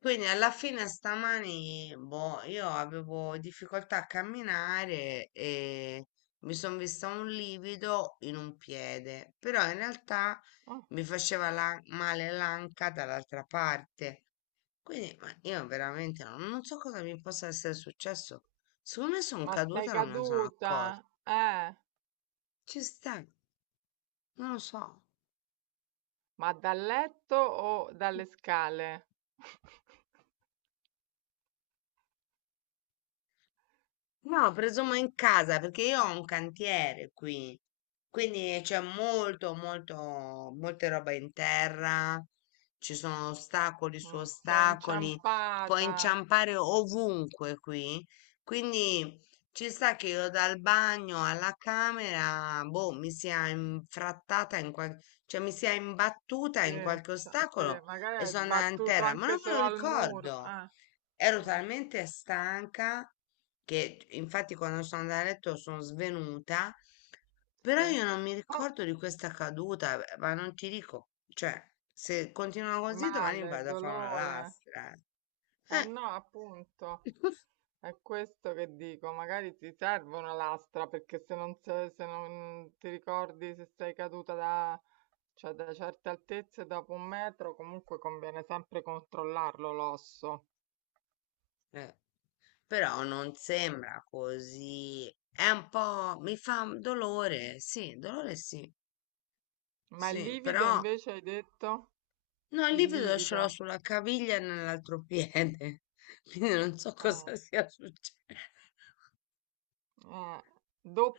Quindi alla fine stamani, boh, io avevo difficoltà a camminare e mi sono vista un livido in un piede, però in realtà Eh, mi faceva male l'anca dall'altra parte. Quindi ma io veramente non so cosa mi possa essere successo. Secondo me sono ma sei caduta e non me ne sono caduta? accorta. Ci sta, non lo so. Ma dal letto o dalle scale? No, presumo in casa perché io ho un cantiere qui, quindi c'è molte roba in terra, ci sono ostacoli su Mm, sei ostacoli, puoi inciampata. inciampare ovunque qui, quindi ci sta che io dal bagno alla camera, boh, mi sia infrattata in qualche, cioè mi sia imbattuta Sì, in qualche sì, ostacolo magari e hai sono andata in sbattuto terra, ma anche non me solo lo al muro. ricordo, ero Mm, talmente stanca che infatti quando sono andata a letto sono svenuta, sì. però io non mi Oh, ricordo di questa caduta, ma non ti dico, cioè, se continua così domani male, vado a fare una dolore. lastra. Eh Eh, no, appunto, è questo che dico, magari ti serve una lastra perché se non ti ricordi se sei caduta cioè, da certe altezze dopo un metro, comunque conviene sempre controllarlo l'osso. eh, Però non sembra così. È un po', mi fa dolore, sì, dolore, sì, Ma il sì, livido però invece hai detto? no, il Il livido ce l'ho livido. sulla caviglia e nell'altro piede, quindi non so Mm. cosa sia successo, Eh,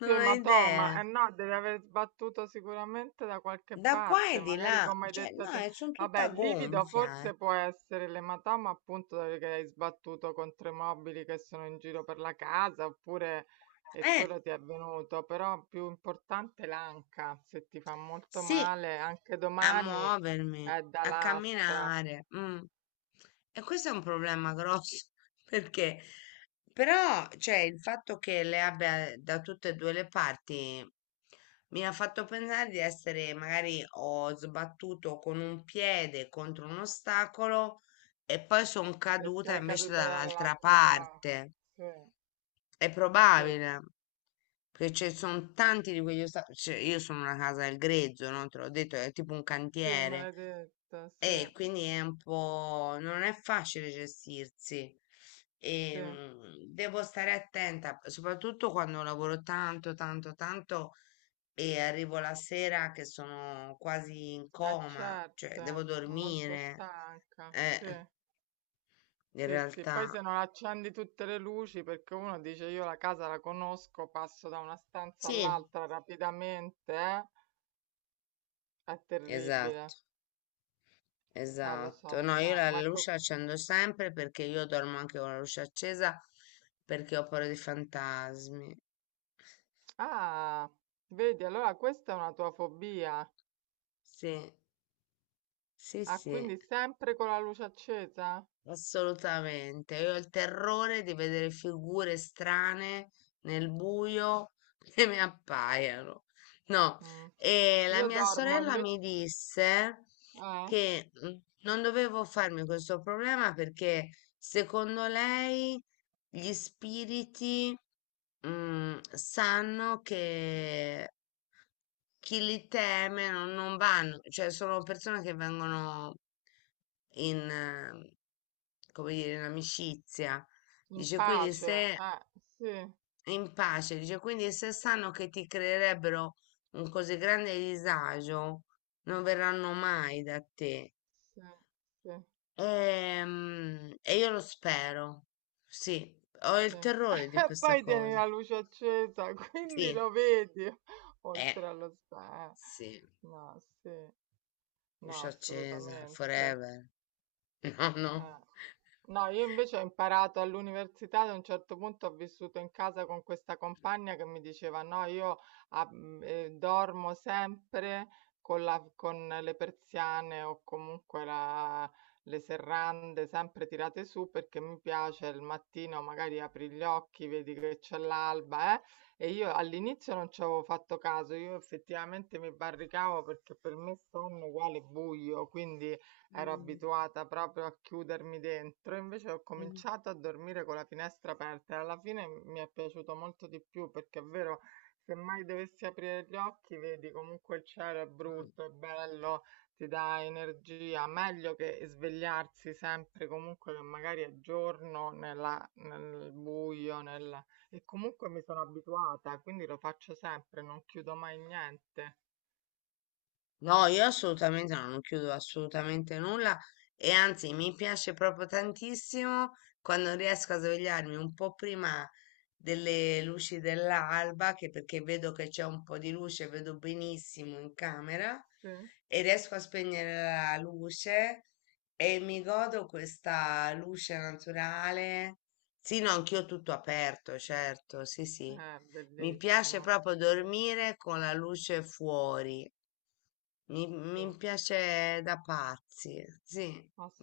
non ho ematoma, idea. eh no, deve aver sbattuto sicuramente da qualche Da qua parte, e di magari là, come hai cioè detto no, te. Sono Vabbè, tutta il livido gonfia. forse può essere l'ematoma appunto perché hai sbattuto contro i mobili che sono in giro per la casa, oppure e Eh, Eh, quello ti è avvenuto, però più importante è l'anca, se ti fa molto sì, male, anche a domani muovermi, è da a lastra, camminare. Mm. E questo è un problema grosso perché però, cioè, il fatto che le abbia da tutte e due le parti mi ha fatto pensare di essere, magari ho sbattuto con un piede contro un ostacolo e poi sono e caduta sei invece caduta dall'altra dall'altra parte. parte. È Sì, sì, probabile. Perché ci sono tanti di quegli ostacoli, cioè, io sono una casa del grezzo, no? Te l'ho detto, è tipo un sì, me cantiere l'hai detto, sì. e quindi è un po', non è facile gestirsi. Sì, E, eh devo stare attenta, soprattutto quando lavoro tanto, tanto, tanto e arrivo la sera che sono quasi in coma, cioè devo certo, molto dormire. stanca. Eh, Sì, In sì, sì. Poi realtà, se non accendi tutte le luci, perché uno dice io la casa la conosco, passo da una stanza sì, all'altra rapidamente, eh? È terribile. esatto. Lo so, Esatto, lo no, io so. la Ma luce co- la accendo sempre perché io dormo anche con la luce accesa perché ho paura dei fantasmi. ah, vedi, allora questa è una tua fobia. Sì, sì, Ah, sì. quindi sempre con la luce accesa? Assolutamente, io ho il terrore di vedere figure strane nel buio che mi appaiano. No, Mm. e la Io mia dormo sorella invece, mi disse eh, che non dovevo farmi questo problema perché secondo lei gli spiriti, sanno che chi li teme non vanno, cioè sono persone che vengono in, eh, come dire, in amicizia. in Dice quindi pace. se Sì, In pace, dice quindi se sanno che ti creerebbero un così grande disagio, non verranno mai da te. sì, sì. E, io lo spero. Sì, ho il Sì. terrore di questa Poi tieni cosa. la luce accesa, quindi lo Sì, vedi eh, oltre allo spa. sì, No, sì, no, luce accesa, assolutamente. forever. No, no. Eh. No, io invece ho imparato all'università, ad un certo punto ho vissuto in casa con questa compagna che mi diceva, no, io dormo sempre con le persiane o comunque le serrande sempre tirate su perché mi piace il mattino, magari apri gli occhi, vedi che c'è l'alba, eh? E io all'inizio non ci avevo fatto caso, io effettivamente mi barricavo perché per me sonno uguale buio, quindi... Ero Mh. abituata proprio a chiudermi dentro, invece ho Mh. cominciato a dormire con la finestra aperta e alla fine mi è piaciuto molto di più perché è vero, se mai dovessi aprire gli occhi, vedi comunque il cielo è Mh. brutto, è bello, ti dà energia, meglio che svegliarsi sempre comunque che magari è giorno nel buio, e comunque mi sono abituata, quindi lo faccio sempre, non chiudo mai niente. No, io assolutamente no, non chiudo assolutamente nulla e anzi mi piace proprio tantissimo quando riesco a svegliarmi un po' prima delle luci dell'alba, che perché vedo che c'è un po' di luce, vedo benissimo in camera Sì, e riesco a spegnere la luce e mi godo questa luce naturale. Sì, no, anch'io tutto aperto, certo, sì, sì. è Mi piace bellissimo. proprio Sì, dormire con la luce fuori, mi sì. piace da pazzi, sì,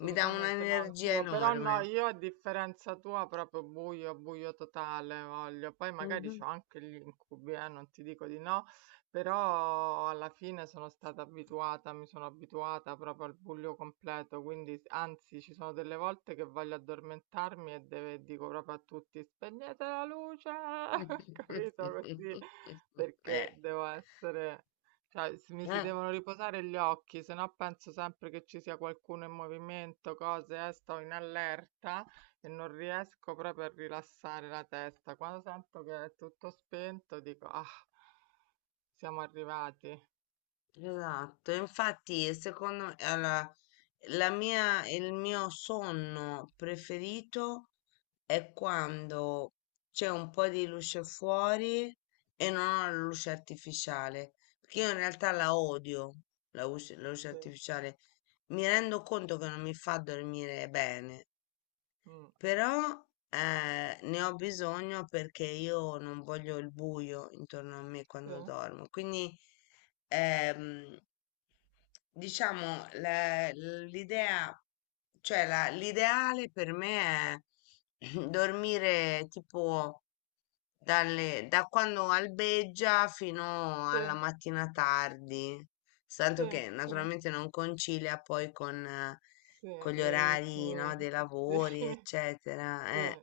mi dà no, un'energia anch'io, però no, enorme. io a differenza tua proprio buio, buio totale voglio, poi magari Mhm. c'ho anche gli incubi, non ti dico di no, però alla fine sono stata abituata, mi sono abituata proprio al buio completo, quindi anzi ci sono delle volte che voglio addormentarmi dico proprio a tutti spegnete la luce, capito così, perché Eh. devo essere... Cioè, mi si Eh. devono riposare gli occhi, se no penso sempre che ci sia qualcuno in movimento, cose, sto in allerta e non riesco proprio a rilassare la testa. Quando sento che è tutto spento, dico, ah, siamo arrivati. Esatto, infatti secondo me il mio sonno preferito è quando c'è un po' di luce fuori e non ho la luce artificiale, perché io in realtà la Mm, odio, la luce sì, artificiale. Mi rendo conto che non mi fa dormire bene, mm, però ne ho bisogno perché io non voglio il buio intorno a me sì, quando dormo, quindi. ehm, Diciamo, l'idea, cioè l'ideale per me è dormire tipo da quando albeggia fino sì, alla mattina tardi, sì, tanto che sì, naturalmente non concilia poi sì, con gli i orari, ritmi, no, dei sì, lavori, eccetera. sì,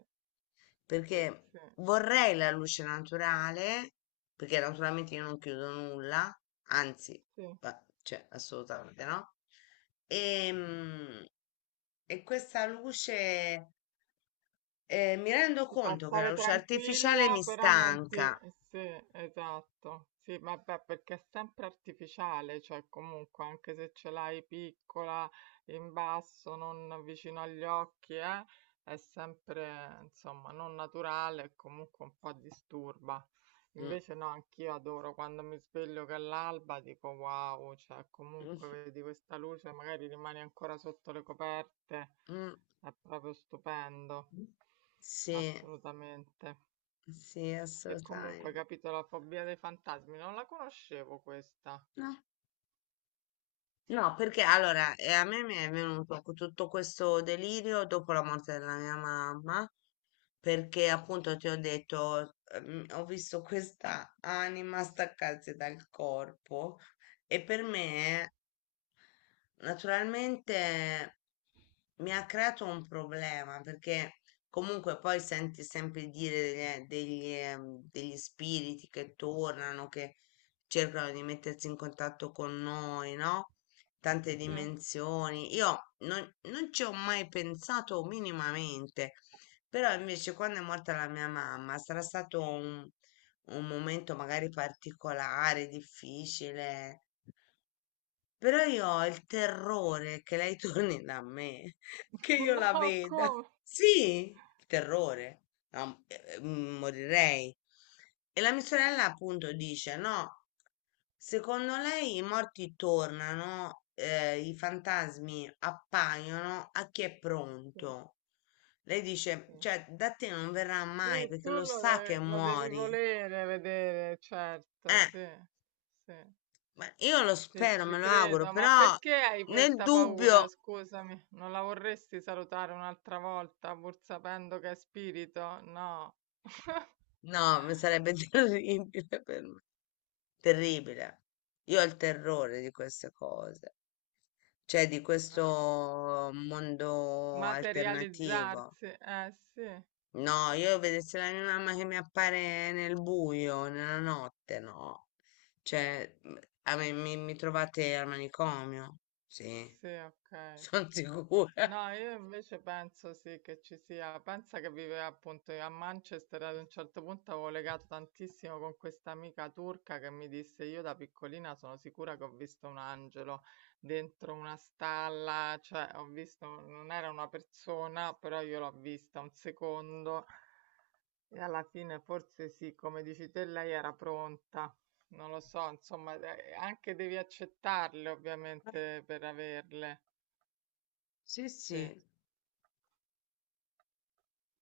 sì, Perché sì, vorrei la luce naturale, perché naturalmente io non chiudo nulla, anzi, sì. Cioè, assolutamente no. Ehm, E, questa luce, mi rendo Ti fa conto che la stare luce artificiale tranquilla, mi però non ti... stanca. Sì, esatto. Sì, vabbè, perché è sempre artificiale, cioè comunque anche se ce l'hai piccola, in basso, non vicino agli occhi, è sempre, insomma, non naturale e comunque un po' disturba. Mm, Invece no, anch'io adoro quando mi sveglio che è l'alba, dico wow, cioè comunque mm, vedi questa luce, magari rimani ancora sotto le coperte, mm. è proprio stupendo, Sì, assolutamente. sì, E comunque, assolutamente. capito, la fobia dei fantasmi, non la conoscevo questa. No. No, perché allora a me mi è venuto tutto questo delirio dopo la morte della mia mamma, perché appunto ti ho detto, ho visto questa anima staccarsi dal corpo e per me naturalmente mi ha creato un problema perché comunque poi senti sempre dire degli spiriti che tornano, che cercano di mettersi in contatto con noi, no? Tante Sì. dimensioni. Io non ci ho mai pensato minimamente, però invece quando è morta la mia mamma sarà stato un momento magari particolare, difficile però io ho il terrore che lei torni da me, che io la No, veda. come? Sì, il terrore. No, morirei. E la mia sorella appunto dice, no, secondo lei i morti tornano, i fantasmi appaiono a chi è Sì, pronto. Lei dice, sì. cioè, da te non verrà mai Sì, perché tu lo sa che lo devi muori. volere vedere, certo, Eh, sì, sì. ma io lo Sì, spero, ci me lo auguro, credo, ma però perché hai nel questa paura? dubbio. Scusami, non la vorresti salutare un'altra volta pur sapendo che è spirito? No. No, mi sarebbe terribile per me. Terribile. Io ho il terrore di queste cose, cioè di Eh, questo mondo alternativo. materializzarsi? Eh sì, No, io vedessi la mia mamma che mi appare nel buio, nella notte, no. Cioè, a me, mi trovate al manicomio? Sì, sì, ok. sono sicura. No, io invece penso sì che ci sia, pensa che viveva appunto a Manchester, ad un certo punto avevo legato tantissimo con questa amica turca che mi disse io da piccolina sono sicura che ho visto un angelo dentro una stalla, cioè ho visto, non era una persona, però io l'ho vista un secondo e alla fine forse sì, come dici te, lei era pronta. Non lo so, insomma, anche devi accettarle Eh, ovviamente per averle. Sì, sì. Sì.